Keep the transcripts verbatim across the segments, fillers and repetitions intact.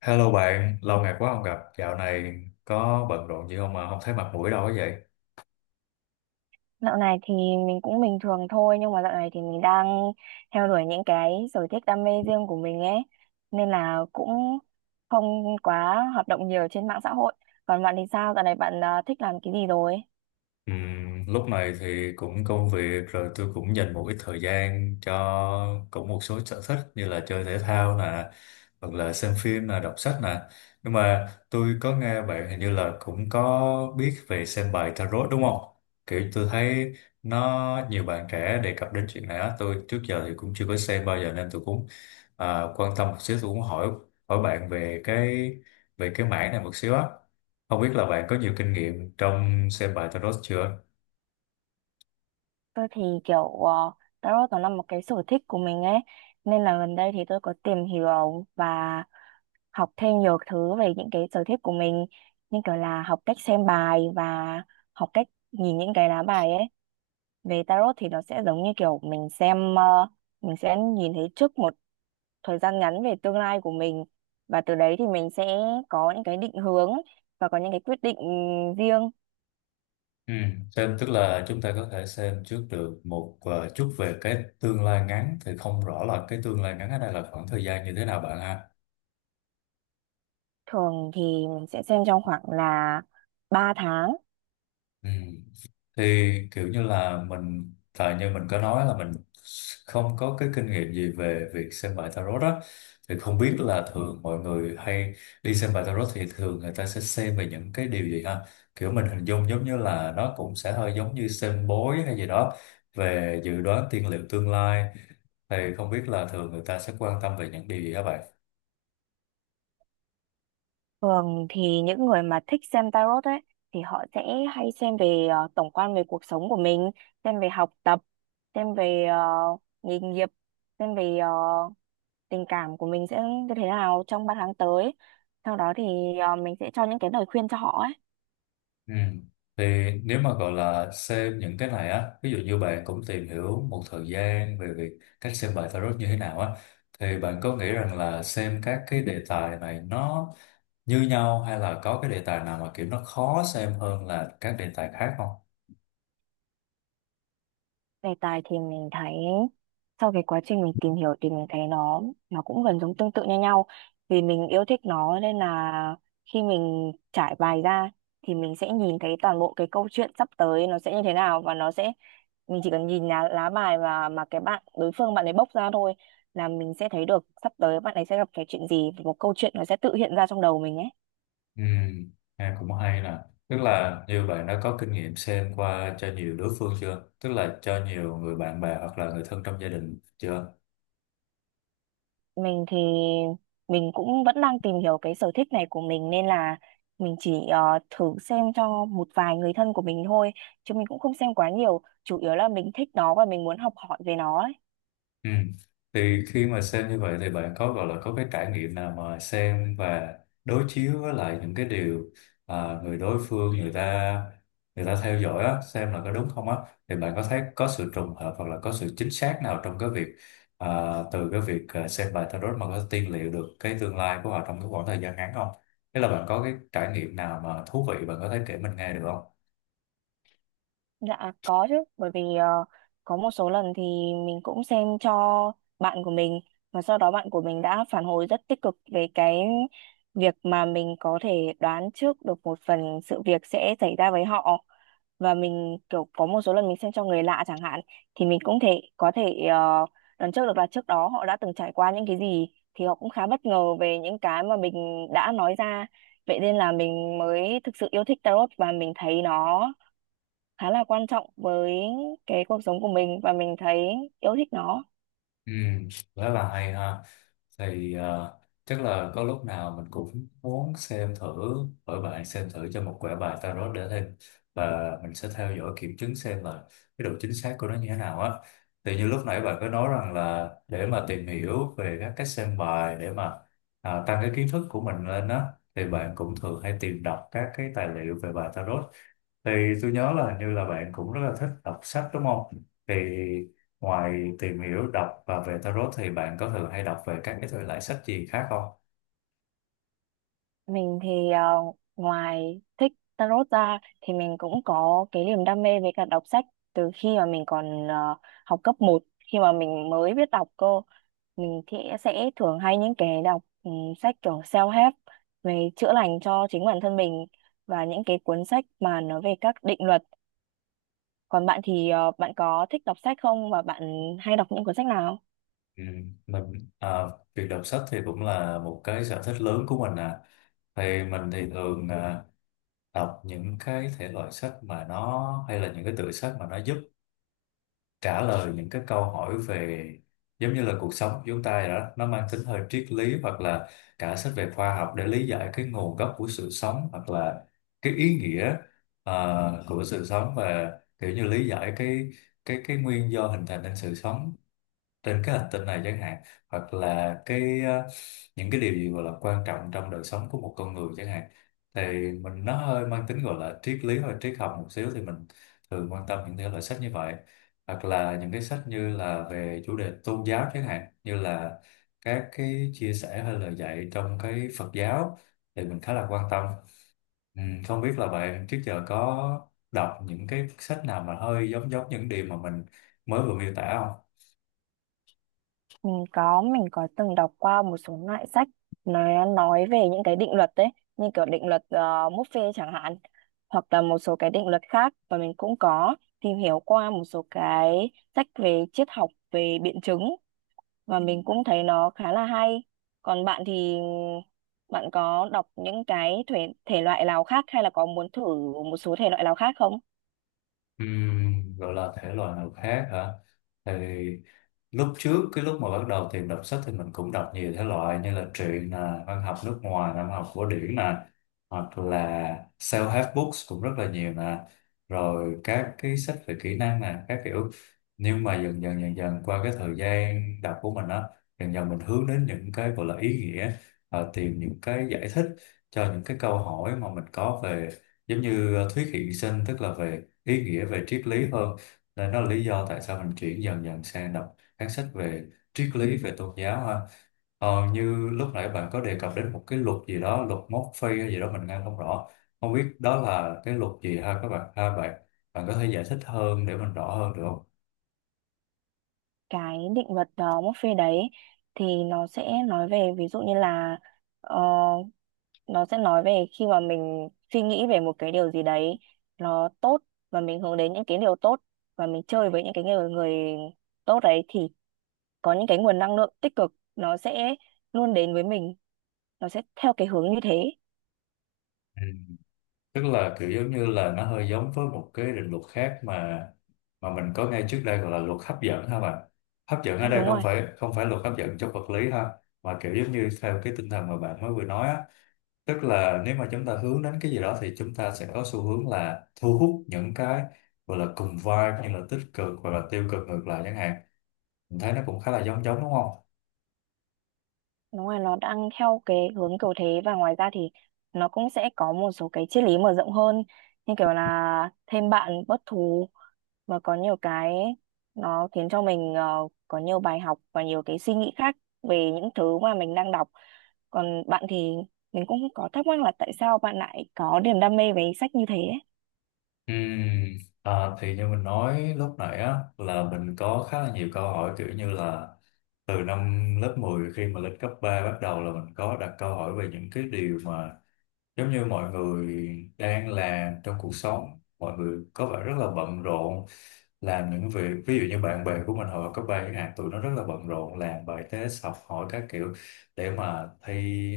Hello bạn, lâu ngày quá không gặp, dạo này có bận rộn gì không mà không thấy mặt mũi đâu ấy vậy? Dạo này thì mình cũng bình thường thôi, nhưng mà dạo này thì mình đang theo đuổi những cái sở thích đam mê riêng của mình ấy, nên là cũng không quá hoạt động nhiều trên mạng xã hội. Còn bạn thì sao? Dạo này bạn ờ, thích làm cái gì rồi? Ừm, lúc này thì cũng công việc rồi tôi cũng dành một ít thời gian cho cũng một số sở thích như là chơi thể thao nè, hoặc là xem phim nè, đọc sách nè. Nhưng mà tôi có nghe bạn hình như là cũng có biết về xem bài tarot đúng không? Kiểu tôi thấy nó nhiều bạn trẻ đề cập đến chuyện này á, tôi trước giờ thì cũng chưa có xem bao giờ nên tôi cũng à, quan tâm một xíu. Tôi cũng hỏi hỏi bạn về cái về cái mảng này một xíu á, không biết là bạn có nhiều kinh nghiệm trong xem bài tarot chưa? Tôi thì kiểu ờ, tarot nó là một cái sở thích của mình ấy, nên là gần đây thì tôi có tìm hiểu và học thêm nhiều thứ về những cái sở thích của mình, như kiểu là học cách xem bài và học cách nhìn những cái lá bài ấy. Về tarot thì nó sẽ giống như kiểu mình xem ờ, mình sẽ nhìn thấy trước một thời gian ngắn về tương lai của mình, và từ đấy thì mình sẽ có những cái định hướng và có những cái quyết định riêng. Ừ. Xem tức là chúng ta có thể xem trước được một ờ, chút về cái tương lai ngắn, thì không rõ là cái tương lai ngắn ở đây là khoảng thời gian như thế nào bạn ha. Thường thì mình sẽ xem trong khoảng là ba tháng. Ừ. Thì kiểu như là mình, tại như mình có nói là mình không có cái kinh nghiệm gì về việc xem bài tarot đó, thì không biết là thường mọi người hay đi xem bài tarot thì thường người ta sẽ xem về những cái điều gì ha? Kiểu mình hình dung giống như là nó cũng sẽ hơi giống như xem bói hay gì đó, về dự đoán tiên liệu tương lai, thì không biết là thường người ta sẽ quan tâm về những điều gì các bạn. Thường thì những người mà thích xem tarot ấy thì họ sẽ hay xem về ờ, tổng quan về cuộc sống của mình, xem về học tập, xem về ờ, nghề nghiệp, xem về ờ, tình cảm của mình sẽ như thế nào trong ba tháng tới. Sau đó thì ờ, mình sẽ cho những cái lời khuyên cho họ ấy. Ừ. Thì nếu mà gọi là xem những cái này á, ví dụ như bạn cũng tìm hiểu một thời gian về việc cách xem bài tarot như thế nào á, thì bạn có nghĩ rằng là xem các cái đề tài này nó như nhau hay là có cái đề tài nào mà kiểu nó khó xem hơn là các đề tài khác không? Đề tài thì mình thấy, sau cái quá trình mình tìm hiểu thì mình thấy nó nó cũng gần giống tương tự như nhau. Vì mình yêu thích nó nên là khi mình trải bài ra thì mình sẽ nhìn thấy toàn bộ cái câu chuyện sắp tới nó sẽ như thế nào, và nó sẽ, mình chỉ cần nhìn lá, lá bài và mà cái bạn đối phương bạn ấy bốc ra thôi, là mình sẽ thấy được sắp tới bạn ấy sẽ gặp cái chuyện gì, và một câu chuyện nó sẽ tự hiện ra trong đầu mình ấy. Ừ, nghe cũng hay nè. Tức là như bạn đã có kinh nghiệm xem qua cho nhiều đối phương chưa? Tức là cho nhiều người bạn bè hoặc là người thân trong gia đình chưa? Mình thì mình cũng vẫn đang tìm hiểu cái sở thích này của mình, nên là mình chỉ ờ, thử xem cho một vài người thân của mình thôi, chứ mình cũng không xem quá nhiều, chủ yếu là mình thích nó và mình muốn học hỏi về nó ấy. Ừ. Thì khi mà xem như vậy thì bạn có gọi là có cái trải nghiệm nào mà xem và đối chiếu với lại những cái điều à, người đối phương người ta người ta theo dõi á, xem là có đúng không á, thì bạn có thấy có sự trùng hợp hoặc là có sự chính xác nào trong cái việc à, từ cái việc à, xem bài tarot mà có tiên liệu được cái tương lai của họ trong cái khoảng thời gian ngắn không? Thế là bạn có cái trải nghiệm nào mà thú vị bạn có thể kể mình nghe được không? Dạ có chứ, bởi vì ờ, có một số lần thì mình cũng xem cho bạn của mình, và sau đó bạn của mình đã phản hồi rất tích cực về cái việc mà mình có thể đoán trước được một phần sự việc sẽ xảy ra với họ. Và mình kiểu có một số lần mình xem cho người lạ chẳng hạn, thì mình cũng thể có thể uh, đoán trước được là trước đó họ đã từng trải qua những cái gì, thì họ cũng khá bất ngờ về những cái mà mình đã nói ra. Vậy nên là mình mới thực sự yêu thích tarot, và mình thấy nó khá là quan trọng với cái cuộc sống của mình, và mình thấy yêu thích nó. Ừ, rất là hay ha. Thì ờ, chắc là có lúc nào mình cũng muốn xem thử, bởi bạn xem thử cho một quẻ bài tarot để thêm, và mình sẽ theo dõi kiểm chứng xem là cái độ chính xác của nó như thế nào á. Thì như lúc nãy bạn có nói rằng là để mà tìm hiểu về các cách xem bài để mà à, tăng cái kiến thức của mình lên á, thì bạn cũng thường hay tìm đọc các cái tài liệu về bài tarot. Thì tôi nhớ là hình như là bạn cũng rất là thích đọc sách đúng không? Thì ngoài tìm hiểu đọc và về tarot thì bạn có thường hay đọc về các cái thể loại sách gì khác không? Mình thì ờ, ngoài thích tarot ra thì mình cũng có cái niềm đam mê với cả đọc sách. Từ khi mà mình còn ờ, học cấp một, khi mà mình mới biết đọc cô, mình thì sẽ thường hay những cái đọc ừ, sách kiểu self-help về chữa lành cho chính bản thân mình, và những cái cuốn sách mà nó về các định luật. Còn bạn thì ờ, bạn có thích đọc sách không và bạn hay đọc những cuốn sách nào? Ừ, mình à, việc đọc sách thì cũng là một cái sở thích lớn của mình à. Thì mình thì thường à, đọc những cái thể loại sách mà nó hay, là những cái tựa sách mà nó giúp trả lời những cái câu hỏi về giống như là cuộc sống của chúng ta vậy đó, nó mang tính hơi triết lý, hoặc là cả sách về khoa học để lý giải cái nguồn gốc của sự sống, hoặc là cái ý nghĩa ờ, của sự sống, và kiểu như lý giải cái cái cái nguyên do hình thành nên sự sống trên cái hành tinh này chẳng hạn, hoặc là cái ờ, những cái điều gì gọi là quan trọng trong đời sống của một con người chẳng hạn. Thì mình, nó hơi mang tính gọi là triết lý hoặc triết học một xíu, thì mình thường quan tâm những thể loại sách như vậy, hoặc là những cái sách như là về chủ đề tôn giáo, chẳng hạn như là các cái chia sẻ hay lời dạy trong cái Phật giáo thì mình khá là quan tâm. ừ, Không biết là bạn trước giờ có đọc những cái sách nào mà hơi giống giống những điều mà mình mới vừa miêu tả không? Mình có, mình có từng đọc qua một số loại sách nó nói về những cái định luật đấy, như kiểu định luật uh, Murphy chẳng hạn, hoặc là một số cái định luật khác, và mình cũng có tìm hiểu qua một số cái sách về triết học, về biện chứng, và mình cũng thấy nó khá là hay. Còn bạn thì bạn có đọc những cái thể, thể loại nào khác, hay là có muốn thử một số thể loại nào khác không? Ừ, gọi là thể loại nào khác hả? Thì lúc trước, cái lúc mà bắt đầu tìm đọc sách thì mình cũng đọc nhiều thể loại như là truyện nè, văn học nước ngoài nè, văn học cổ điển nè, hoặc là self-help books cũng rất là nhiều nè, rồi các cái sách về kỹ năng nè, các kiểu. Nhưng mà dần dần dần dần qua cái thời gian đọc của mình á, dần dần mình hướng đến những cái gọi là ý nghĩa, ờ, tìm những cái giải thích cho những cái câu hỏi mà mình có về giống như ờ, thuyết hiện sinh, tức là về ý nghĩa về triết lý hơn. Nên đó là lý do tại sao mình chuyển dần dần sang đọc phán xét về triết lý về tôn giáo ha. Ờ, như lúc nãy bạn có đề cập đến một cái luật gì đó, luật mốc phi hay gì đó mình nghe không rõ, không biết đó là cái luật gì ha các bạn ha. Bạn bạn có thể giải thích hơn để mình rõ hơn được không? Cái định luật uh, Murphy đấy thì nó sẽ nói về ví dụ như là ờ, nó sẽ nói về khi mà mình suy nghĩ về một cái điều gì đấy nó tốt, và mình hướng đến những cái điều tốt, và mình chơi với những cái người người tốt đấy, thì có những cái nguồn năng lượng tích cực nó sẽ luôn đến với mình, nó sẽ theo cái hướng như thế. Ừ. Tức là kiểu giống như là nó hơi giống với một cái định luật khác mà mà mình có nghe trước đây gọi là luật hấp dẫn ha bạn. Hấp dẫn À, ở đây đúng không rồi. phải, không phải luật hấp dẫn trong vật lý ha, mà kiểu giống như theo cái tinh thần mà bạn mới vừa nói á, tức là nếu mà chúng ta hướng đến cái gì đó thì chúng ta sẽ có xu hướng là thu hút những cái gọi là cùng vibe như là tích cực hoặc là tiêu cực ngược lại chẳng hạn. Mình thấy nó cũng khá là giống giống đúng không? Đúng rồi, nó đang theo cái hướng kiểu thế, và ngoài ra thì nó cũng sẽ có một số cái triết lý mở rộng hơn, như kiểu là thêm bạn bớt thù, mà có nhiều cái nó khiến cho mình ờ, có nhiều bài học và nhiều cái suy nghĩ khác về những thứ mà mình đang đọc. Còn bạn thì mình cũng có thắc mắc là tại sao bạn lại có niềm đam mê với sách như thế ấy. Ừm, à, thì như mình nói lúc nãy á, là mình có khá là nhiều câu hỏi kiểu như là từ năm lớp mười khi mà lên cấp ba, bắt đầu là mình có đặt câu hỏi về những cái điều mà giống như mọi người đang làm trong cuộc sống. Mọi người có vẻ rất là bận rộn làm những việc, ví dụ như bạn bè của mình hồi cấp ba chẳng hạn, tụi nó rất là bận rộn làm bài test học hỏi các kiểu, để mà thi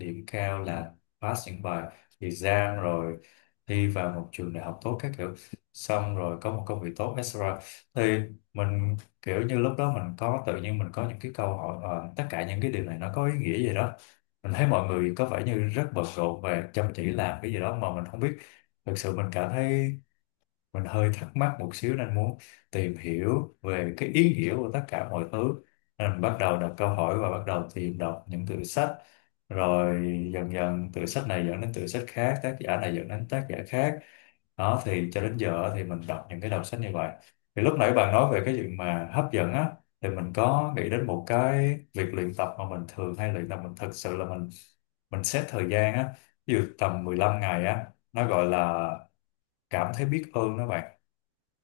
điểm cao, là pass những bài exam, rồi thi vào một trường đại học tốt các kiểu, xong rồi có một công việc tốt, etc. Thì mình kiểu như lúc đó mình có, tự nhiên mình có những cái câu hỏi, ờ, tất cả những cái điều này nó có ý nghĩa gì đó. Mình thấy mọi người có vẻ như rất bận rộn và chăm chỉ làm cái gì đó mà mình không biết. Thực sự mình cảm thấy mình hơi thắc mắc một xíu nên muốn tìm hiểu về cái ý nghĩa của tất cả mọi thứ. Nên mình bắt đầu đặt câu hỏi và bắt đầu tìm đọc những tựa sách, rồi dần dần từ sách này dẫn đến từ sách khác, tác giả này dẫn đến tác giả khác. Đó, thì cho đến giờ thì mình đọc những cái đầu sách như vậy. Thì lúc nãy bạn nói về cái chuyện mà hấp dẫn á, thì mình có nghĩ đến một cái việc luyện tập mà mình thường hay luyện tập. Mình thực sự là mình mình xét thời gian á, ví dụ tầm mười lăm ngày á, nó gọi là cảm thấy biết ơn đó bạn.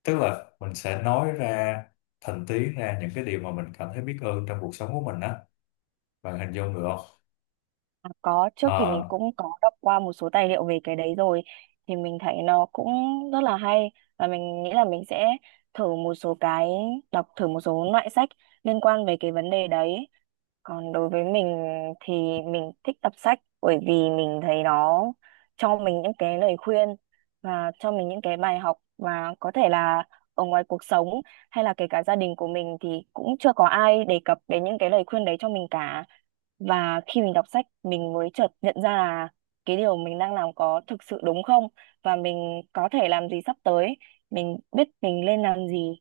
Tức là mình sẽ nói ra thành tiếng ra những cái điều mà mình cảm thấy biết ơn trong cuộc sống của mình á, bạn hình dung được không? À, có, trước thì mình Ờ, cũng có đọc qua một số tài liệu về cái đấy rồi, thì mình thấy nó cũng rất là hay, và mình nghĩ là mình sẽ thử một số cái, đọc thử một số loại sách liên quan về cái vấn đề đấy. Còn đối với mình thì mình thích đọc sách bởi vì mình thấy nó cho mình những cái lời khuyên, và cho mình những cái bài học, và có thể là ở ngoài cuộc sống hay là kể cả gia đình của mình thì cũng chưa có ai đề cập đến những cái lời khuyên đấy cho mình cả. Và khi mình đọc sách mình mới chợt nhận ra là cái điều mình đang làm có thực sự đúng không, và mình có thể làm gì sắp tới, mình biết mình nên làm gì,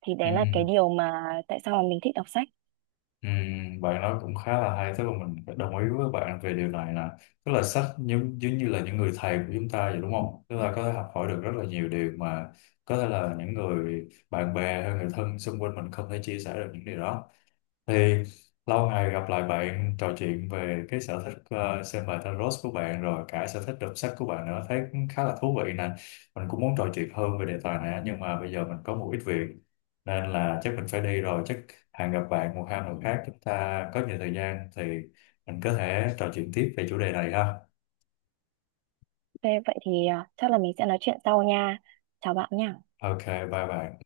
thì ừ. đấy là cái điều mà tại sao mà mình thích đọc sách. Ừ, bạn nói cũng khá là hay, tức là mình phải đồng ý với bạn về điều này nè. Tức là sách giống giống như là những người thầy của chúng ta vậy đúng không, tức là có thể học hỏi được rất là nhiều điều mà có thể là những người bạn bè hay người thân xung quanh mình không thể chia sẻ được những điều đó. Thì lâu ngày gặp lại bạn trò chuyện về cái sở thích ờ, xem bài tarot của bạn rồi cả sở thích đọc sách của bạn nữa, thấy cũng khá là thú vị nè. Mình cũng muốn trò chuyện hơn về đề tài này á, nhưng mà bây giờ mình có một ít việc nên là chắc mình phải đi rồi. Chắc hẹn gặp bạn một hai lần khác, chúng ta có nhiều thời gian thì mình có thể trò chuyện tiếp về chủ đề này ha. Ok, vậy thì à, chắc là mình sẽ nói chuyện sau nha. Chào bạn nha. Ok, bye bye.